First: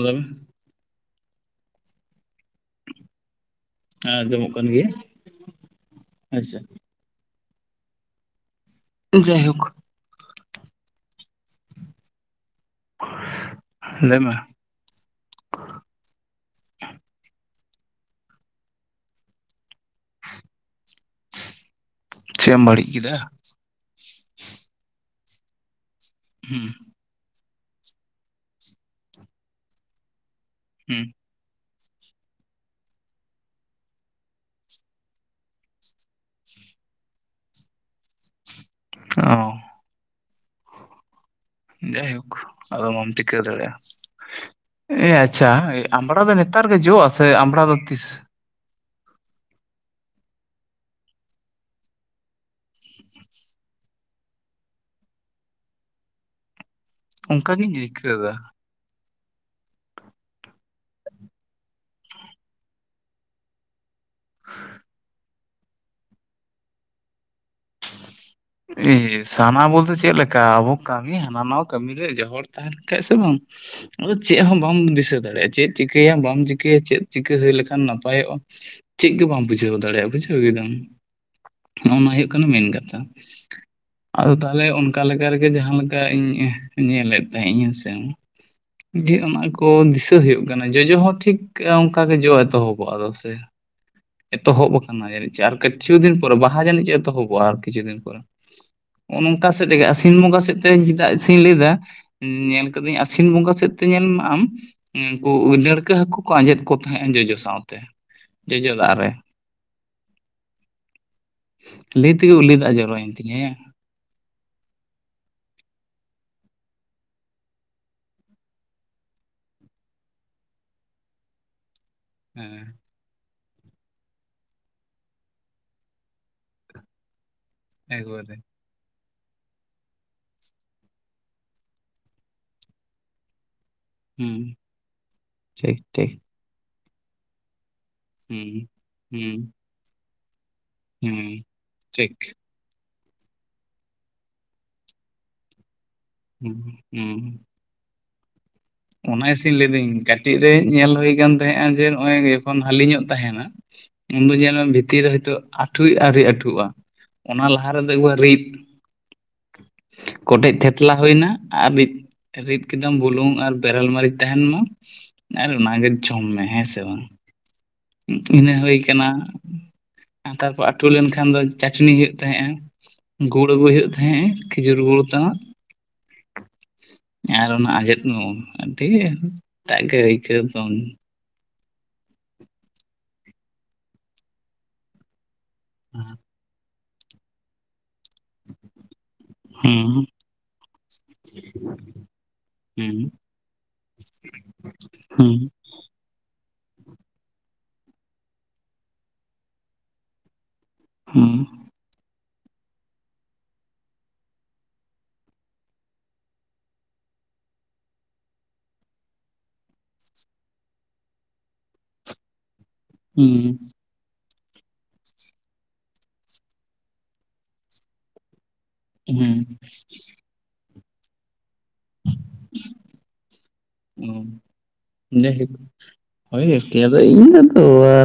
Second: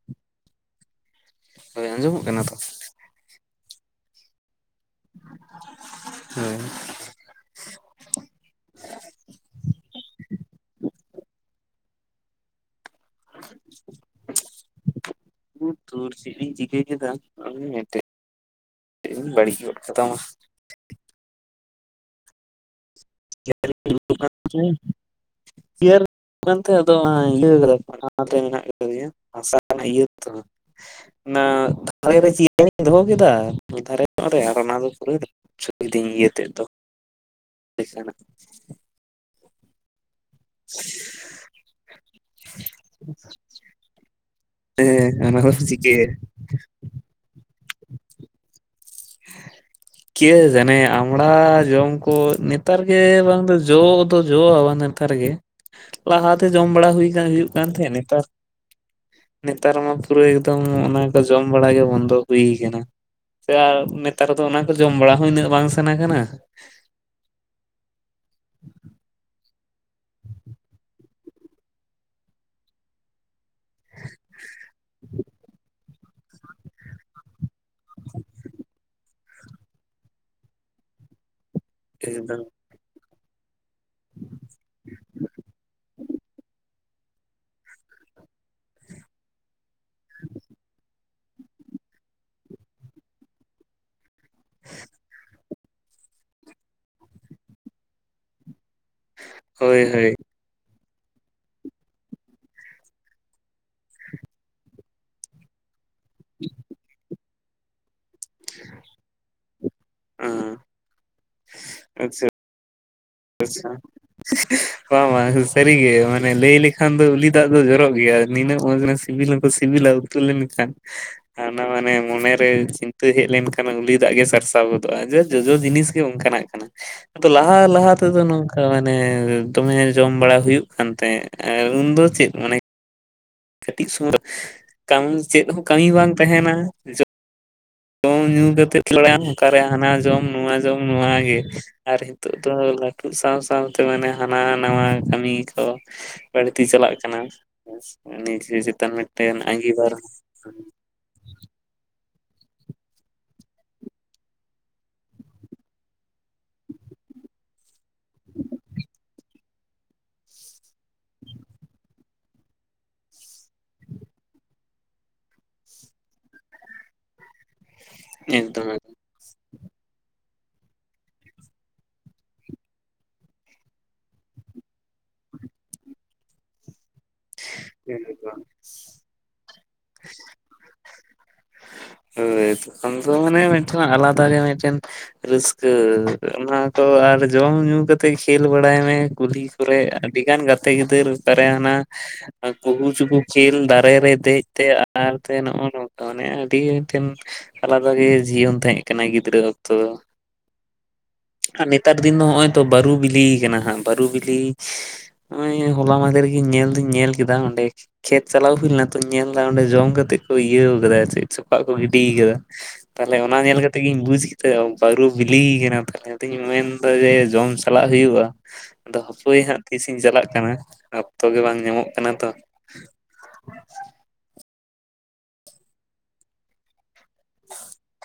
ᱞᱟᱹᱭᱢᱮ ᱦᱳᱭ ᱟᱸᱡᱚᱢᱚᱜ ᱠᱟᱱᱟ ᱛᱚ? ᱦᱮ ᱟᱡᱚᱢᱚᱜ ᱠᱟᱱ ᱜᱮᱭᱟ᱾ ᱟᱪᱪᱷᱟ ᱦᱮᱸ ᱡᱟᱭ ᱦᱳᱠ ᱞᱟᱹᱭ ᱢᱮ ᱥᱩᱨ ᱫᱩᱨ ᱪᱮᱫ ᱤᱧ ᱪᱤᱠᱟᱹ ᱠᱮᱫᱟ ᱩᱱᱤ ᱢᱤᱜᱴᱮᱜ ᱢᱤᱫ ᱴᱮᱱ ᱵᱟᱹᱲᱤᱡ ᱜᱚᱫ ᱠᱟᱫᱟ ᱢᱟ᱾ ᱪᱮᱫ ᱮᱢ ᱵᱟᱹᱲᱤᱡ ᱠᱮᱫᱟ? [unintelligible] ᱦᱩᱸ ᱠᱟᱱᱛᱮ ᱟᱫᱚ ᱦᱟ ᱤᱭᱟᱹ [unintelligible] ᱦᱟᱥᱟ ᱤᱭᱟᱹ ᱛᱚ᱾ ᱦᱩ [unintelligible] ᱚᱱᱟ ᱫᱚ ᱯᱩᱨᱟ ᱥᱩᱵᱤᱫᱟᱧ ᱤᱭᱟᱹᱛᱮ ᱫᱚ ᱴᱮᱠᱟ ᱱᱟᱜ ᱚ ᱡᱟᱭᱦᱩᱠ ᱟᱫᱚ ᱢᱟ ᱪᱤᱠᱟᱹ ᱫᱟᱲᱮᱭᱟ ᱦᱮᱸ ᱮ ᱚᱱᱟ ᱟᱪᱪᱷᱟ ᱫᱚᱢ ᱪᱤᱠᱟᱹᱭᱟ᱾ ᱟᱢᱲᱟ ᱫᱚ ᱱᱮᱛᱟᱨ ᱜᱮ ᱡᱚᱜᱼᱟ ᱥᱮ ᱟᱢᱲᱟ ᱫᱚ ᱛᱤᱥ ᱠᱮ ᱡᱟᱱᱮ ᱟᱢᱲᱟ ᱡᱚᱢ ᱠᱚ ᱱᱮᱛᱟᱨ ᱜᱮ ᱵᱟᱝ ᱫᱚ ᱡᱚ ᱫᱚ ᱡᱚᱼᱟ ᱵᱟᱝ ᱠᱟᱨᱮᱜᱮ ᱞᱟᱦᱟ ᱛᱮ ᱡᱚᱢ ᱵᱟᱲᱟ ᱦᱩᱭ ᱦᱩᱭᱩᱜ ᱠᱟᱱ ᱚᱱᱠᱟᱜᱤᱧ ᱛᱟᱦᱮᱸᱫ ᱱᱮᱛᱟᱨ ᱟᱹᱭᱠᱟᱹᱣᱫᱟ ᱱᱮᱛᱟᱨ ᱢᱟ ᱯᱩᱨᱟᱹ ᱮᱠᱫᱚᱢ ᱚᱱᱟ ᱠᱚ ᱡᱚᱢ ᱵᱟᱲᱟ ᱜᱮ ᱵᱚᱱᱫᱚ ᱦᱩᱭ ᱠᱟᱱᱟ ᱥᱮ ᱟᱨ ᱱᱮᱛᱟᱨ ᱫᱚ ᱚᱱᱟ ᱠᱚ ᱡᱚᱢ ᱵᱟᱲᱟ ᱦᱚᱸ ᱩᱱᱟᱹᱜ ᱵᱟᱝ ᱥᱟᱱᱟ ᱠᱟᱱᱟ [inaudible] ᱮ ᱥᱟᱱᱟ ᱵᱚᱞᱛᱮ ᱪᱮᱜ ᱞᱮᱠᱟ ᱟᱵᱚ ᱠᱟᱹᱢᱤ ᱦᱟᱱᱟ ᱱᱟ ᱠᱟᱹᱢᱤ ᱨᱮ ᱡᱚᱦᱚᱲ ᱛᱟᱦᱮᱱ ᱠᱷᱟᱡ ᱥᱮ ᱵᱚᱱ ᱟᱫᱚ ᱪᱮᱜ ᱦᱚᱸ ᱵᱟᱢ ᱫᱤᱥᱟᱹ ᱫᱟᱲᱮᱭᱟᱜᱼᱟ ᱪᱮᱫ ᱪᱤᱠᱟᱹᱭᱟᱢ ᱵᱟᱢ ᱪᱤᱠᱟᱹᱭᱟ ᱪᱮᱫ ᱪᱤᱠᱟᱹ ᱦᱩᱭ ᱞᱮᱠᱷᱟᱱ ᱱᱟᱯᱟᱭᱚᱜᱼᱟ ᱪᱮᱜ ᱜᱮ ᱵᱟᱢ ᱵᱩᱡᱷᱟᱹᱣ ᱫᱟᱲᱮᱭᱟᱜᱼᱟ ᱵᱩᱡᱷᱟᱹᱣ ᱠᱮᱫᱟᱢ ᱦᱚᱜ ᱱᱟ ᱦᱳᱭᱳᱜ ᱮᱠᱫᱚᱢ ᱠᱟᱱᱟ ᱢᱮᱱ ᱠᱟᱛᱷᱟ᱾ ᱟᱫᱚ ᱛᱟᱦᱚᱞᱮ ᱚᱱᱠᱟ ᱞᱮᱠᱟ ᱨᱮᱜᱮ ᱡᱟᱦᱟᱸ ᱞᱮᱠᱟ ᱤᱧ ᱧᱮᱞᱮᱫ ᱛᱟᱦᱮᱱᱤᱧ ᱦᱮᱸᱥᱮ ᱡᱮᱜ ᱟᱢᱟᱜ ᱠᱚ ᱫᱤᱥᱟᱹ ᱦᱩᱭᱩᱜ ᱠᱟᱱᱟ ᱡᱚᱡᱚ ᱦᱚᱸ ᱴᱷᱤᱠ ᱚᱝᱠᱟ ᱜᱮ ᱡᱚ ᱮᱛᱚᱦᱚᱵᱚᱜᱼᱟ ᱫᱚ ᱥᱮ ᱮᱛᱚᱦᱚᱵ ᱠᱟᱱᱟ ᱡᱟᱹᱱᱤᱡ ᱪᱚ ᱟᱨ ᱠᱤᱪᱷᱩ ᱫᱤᱱ ᱯᱚᱨᱮ ᱵᱟᱦᱟ ᱡᱟᱹᱱᱤᱡ ᱪᱚ ᱮᱛᱚᱦᱚᱵᱚᱜ ᱟᱨ ᱠᱤᱪᱷᱩ ᱫᱤᱱ ᱯᱚᱨᱮ ᱚᱱᱚᱝᱠᱟ ᱥᱮᱫ ᱦᱳᱭ ᱛᱮᱜᱮ ᱦᱳᱭ ᱟᱥᱤᱱ ᱵᱚᱸᱜᱟ ᱥᱮᱫ ᱛᱮ ᱛᱮ ᱪᱮᱫᱟᱜ ᱥᱮᱧ ᱞᱟᱹᱭᱟ ᱧᱮᱞ ᱟᱠᱟᱫᱟᱹᱧ ᱟᱥᱤᱱ ᱵᱚᱸᱜᱟ ᱥᱮᱫ ᱛᱮ ᱧᱮᱞ ᱢᱮ ᱟᱢ ᱩᱱᱠᱩ ᱰᱟᱹᱲᱠᱟᱹ ᱦᱟᱹᱠᱩ ᱠᱚ ᱟᱸᱡᱮᱫ ᱠᱚ ᱛᱟᱦᱮᱸᱱᱟ ᱡᱚᱡᱚ ᱥᱟᱶᱛᱮ ᱡᱚᱡᱚ ᱫᱟᱜ ᱨᱮ᱾ ᱚ ᱞᱟᱹᱭ ᱛᱮᱜᱮ ᱩᱞᱤ ᱫᱟ ᱡᱚᱨᱚᱭᱮᱱ ᱛᱤᱧᱭᱟ᱾ [inaudible] [unintelligible] ᱵᱟᱝ ᱵᱟᱝ ᱥᱟᱹᱨᱤᱜᱮ ᱢᱟᱱᱮ ᱞᱟᱹᱭ ᱞᱮᱠᱷᱟᱱ ᱫᱚ ᱩᱞᱤ ᱫᱟᱜ ᱫᱚ ᱡᱚᱨᱚᱜ ᱜᱮᱭᱟ ᱱᱤᱱᱟᱹᱜ ᱢᱚᱡ ᱱᱟᱥᱮ ᱥᱤᱵᱤᱞ ᱦᱚᱸᱠᱚ ᱥᱤᱵᱤᱞᱟ ᱩᱛᱩ ᱞᱮᱱᱠᱷᱟᱱ ᱚᱱᱟ ᱢᱟᱱᱮ ᱢᱚᱱᱮᱨᱮ ᱦᱮᱸ ᱪᱤᱱ ᱛᱟᱹ ᱦᱮᱡ ᱞᱮᱱᱠᱷᱟᱱ ᱩᱞᱤ ᱫᱟᱜ ᱜᱮ ᱥᱟᱨᱥᱟᱣ ᱜᱚᱫᱚᱜᱼᱟ ᱡᱮ ᱡᱚᱡᱚ ᱡᱤᱱᱤᱥ ᱜᱮ ᱚᱱᱠᱟᱱᱟᱜ ᱠᱟᱱᱟ ᱟᱫᱚ ᱞᱟᱦᱟ ᱞᱟ ᱛᱟᱹᱜ ᱫᱚ ᱮᱠᱵᱟᱨᱮ ᱱᱚᱝᱠᱟ ᱢᱟᱱᱮ ᱫᱚᱢᱮ ᱡᱚᱢ ᱵᱟᱲᱟ ᱦᱩᱭᱩᱜ ᱠᱟᱱ ᱛᱟᱦᱮᱸ ᱟᱨ ᱩᱱᱫᱚ ᱪᱮᱫ ᱢᱟᱱᱮ ᱠᱟᱹᱴᱤᱡ ᱥᱚᱢᱚᱭ ᱦᱩᱸ ᱪᱮᱜ ᱦᱚᱸ ᱴᱷᱤᱠ ᱠᱟᱹᱢᱤ ᱴᱷᱤᱠ ᱵᱟᱝ ᱛᱟᱦᱮᱱᱟ ᱡᱚ ᱡᱚᱢ ᱧᱩ ᱦᱩᱸ ᱠᱟᱛᱮᱟᱭᱟᱢ ᱦᱩᱸ ᱚᱠᱟᱨᱮ ᱦᱟᱱᱟ ᱡᱚᱢ ᱱᱚᱣᱟ ᱡᱚᱢ ᱱᱚᱣᱟ ᱦᱩᱸ ᱜᱮ ᱟᱨ ᱴᱷᱤᱠ ᱦᱤᱛᱳᱜ ᱛᱚ ᱞᱟᱹᱴᱩ ᱥᱟᱶ ᱥᱟᱶᱛᱮ ᱢᱟᱱᱮ ᱦᱟᱱᱟ ᱱᱟᱣᱟ ᱠᱟᱹᱢᱤ ᱠᱚ ᱦᱩᱸ ᱵᱟᱹᱲᱛᱤ ᱪᱟᱞᱟᱜ ᱠᱟᱱᱟ ᱦᱩᱸ [unintelligible] ᱚᱱᱟ ᱜᱮᱥᱮᱧ ᱞᱟᱹᱭᱫᱟᱹᱧ ᱟᱸᱜᱤᱵᱷᱟᱨ ᱠᱟᱹᱴᱤᱜ ᱨᱮ ᱧᱮᱞ ᱦᱳᱭ ᱠᱟᱱ ᱛᱟᱦᱮᱜᱼᱟ ᱡᱮ ᱱᱚᱜᱼᱚᱭ ᱡᱚᱠᱷᱚᱱ ᱦᱟᱹᱞᱤ ᱧᱚᱜ ᱛᱟᱦᱮᱱᱟ ᱩᱱ ᱫᱚ ᱧᱮᱞ ᱢᱮ ᱵᱷᱤᱛᱤᱨ ᱨᱮ ᱦᱚᱭᱛᱚ ᱟᱴᱷᱩᱭ ᱟᱹᱣᱨᱤ ᱟᱴᱷᱩᱜᱼᱟ᱾ ᱚᱱᱟ ᱞᱟᱦᱟ ᱨᱮᱫᱚ ᱮᱠᱵᱟᱨ ᱨᱤᱫᱽ᱾ ᱠᱚᱴᱮᱡ ᱛᱷᱮᱛᱞᱟ ᱦᱳᱭᱱᱟ ᱟᱨ ᱨᱤᱫᱽ-ᱨᱤᱫᱽ ᱠᱮᱫᱟᱢ ᱵᱩᱞᱩᱝ ᱟᱨ ᱵᱮᱨᱮᱞ ᱢᱟᱹᱨᱤᱪ ᱛᱟᱦᱮᱱ ᱢᱟ ᱟᱨ ᱚᱱᱟᱜᱮ ᱡᱚᱢ ᱢᱮ ᱦᱮᱸ ᱥᱮ ᱵᱟᱝ ᱤᱱᱟᱹ ᱮᱠᱫᱚᱢ ᱦᱳᱭ ᱠᱟᱱᱟ ᱛᱟᱨᱯᱚᱨ ᱟᱹᱴᱩ ᱞᱮᱱᱠᱷᱟᱱ ᱫᱚ ᱪᱟᱹᱴᱱᱤ ᱦᱳᱭᱳᱜ ᱛᱟᱦᱮᱸᱜᱼᱟ᱾ ᱜᱩᱲ ᱟᱹᱜᱩᱭ ᱦᱩᱭᱩᱜ ᱛᱟᱦᱮᱸᱜ ᱠᱷᱤᱡᱩᱨ ᱜᱩᱲ ᱛᱟᱱᱟᱜ [inaudible] ᱟᱨ ᱚᱱᱟ ᱟᱡᱸᱮᱫ ᱢᱚᱸ ᱮᱠᱫᱚᱢ ᱟᱹᱰᱤ ᱮᱴᱟᱜ ᱜᱮ ᱟᱹᱭᱠᱟᱹᱣ ᱫᱚᱝ ᱦᱳᱭ ᱛᱚᱠᱷᱚᱱ ᱫᱚ ᱢᱟᱱᱮ ᱢᱤᱫᱴᱮᱱ ᱟᱞᱟᱫᱟ ᱜᱮ ᱢᱤᱫᱴᱮᱱ ᱨᱟᱹᱥ ᱠᱟᱹ ᱚᱱᱟ ᱠᱚ ᱟᱨ ᱡᱚᱢ ᱧᱩ ᱠᱟᱛ ᱛᱮ ᱠᱷᱮᱞ ᱵᱟᱲᱟᱭ ᱢᱮ, ᱠᱩᱞᱦᱤ ᱠᱚᱨᱮ ᱦᱩᱸ ᱟᱹᱰᱤ ᱜᱟᱱ ᱜᱟᱛᱮ ᱜᱤᱫᱟᱹᱨ ᱯᱟᱨᱮ ᱦᱟᱱᱟ ᱟᱨ ᱦᱩᱸ ᱠᱩᱦᱩᱪᱩᱠᱩ ᱠᱷᱮᱞ ᱫᱟᱨᱮ ᱨᱮ ᱫᱮᱡ ᱛᱮ ᱟᱨ ᱛᱮ ᱦᱩᱸ ᱱᱚᱜᱼᱚᱭ ᱱᱚᱝᱠᱟ ᱢᱟᱱᱮ ᱟᱹᱰᱤ ᱴᱷᱮᱱ ᱟᱞᱟᱫᱟ ᱜᱮ ᱡᱤᱭᱚᱱ ᱛᱟᱦᱮᱸᱜ ᱠᱟᱱᱟ ᱜᱤᱫᱽᱨᱟᱹ ᱚᱠᱛᱚ ᱫᱚ᱾ ᱦᱩᱸ ᱟᱨ ᱱᱮᱛᱟᱨ ᱫᱤᱱ ᱫᱚ ᱱᱚᱜᱼᱚᱭ ᱛᱚ ᱵᱟᱹᱨᱩ ᱵᱤᱞᱤ ᱠᱟᱱᱟ ᱦᱟᱸᱜ ᱵᱟᱹᱨᱩ ᱵᱤᱞᱤ ᱱᱚᱜᱼᱚᱭ ᱦᱚᱞᱟ ᱢᱟᱫᱷᱮᱨᱚᱜ ᱧᱮᱞ ᱫᱩᱧ ᱧᱮᱞ ᱠᱮᱫᱟ ᱚᱸᱰᱮ ᱠᱷᱮᱛ ᱪᱟᱞᱟᱣ ᱦᱩᱭ ᱞᱮᱱᱟ ᱛᱚ ᱧᱮᱞ ᱫᱟ ᱚᱸᱰᱮ ᱡᱚᱢ ᱠᱟᱛᱮᱜ ᱠᱚ ᱤᱭᱟᱹ ᱠᱟᱫᱟ ᱪᱮᱜ ᱪᱚᱠᱟᱜ ᱠᱚ ᱜᱤᱰᱤ ᱠᱟᱫᱟ᱾ ᱛᱟᱦᱚᱞᱮ ᱚᱱᱟ ᱧᱮᱞ ᱠᱟᱛᱮᱜ ᱜᱧ ᱵᱩᱡ ᱛᱮ ᱵᱟᱹᱨᱩ ᱵᱤᱞᱤᱭ ᱠᱟᱱᱟ ᱛᱟᱦᱚᱞᱮ ᱟᱫᱚᱧ ᱢᱮᱱᱫᱟ ᱡᱮ ᱡᱚᱢ ᱪᱟᱞᱟᱜ ᱦᱩᱭᱩᱜᱼᱟ᱾ ᱟᱫᱚ ᱦᱟᱯᱩᱭ ᱦᱟᱸᱜ ᱛᱤᱥᱤᱧ ᱪᱟᱞᱟᱜ ᱠᱟᱱᱟ, ᱚᱠᱛᱚ ᱜᱮ ᱵᱟᱝ ᱧᱟᱢᱚᱜ ᱠᱟᱱᱟ ᱛᱚ ᱚ ᱡᱟᱭ ᱦᱳᱠ ᱦᱳᱭ ᱟᱫᱚ ᱤᱧ ᱫᱚᱛᱚ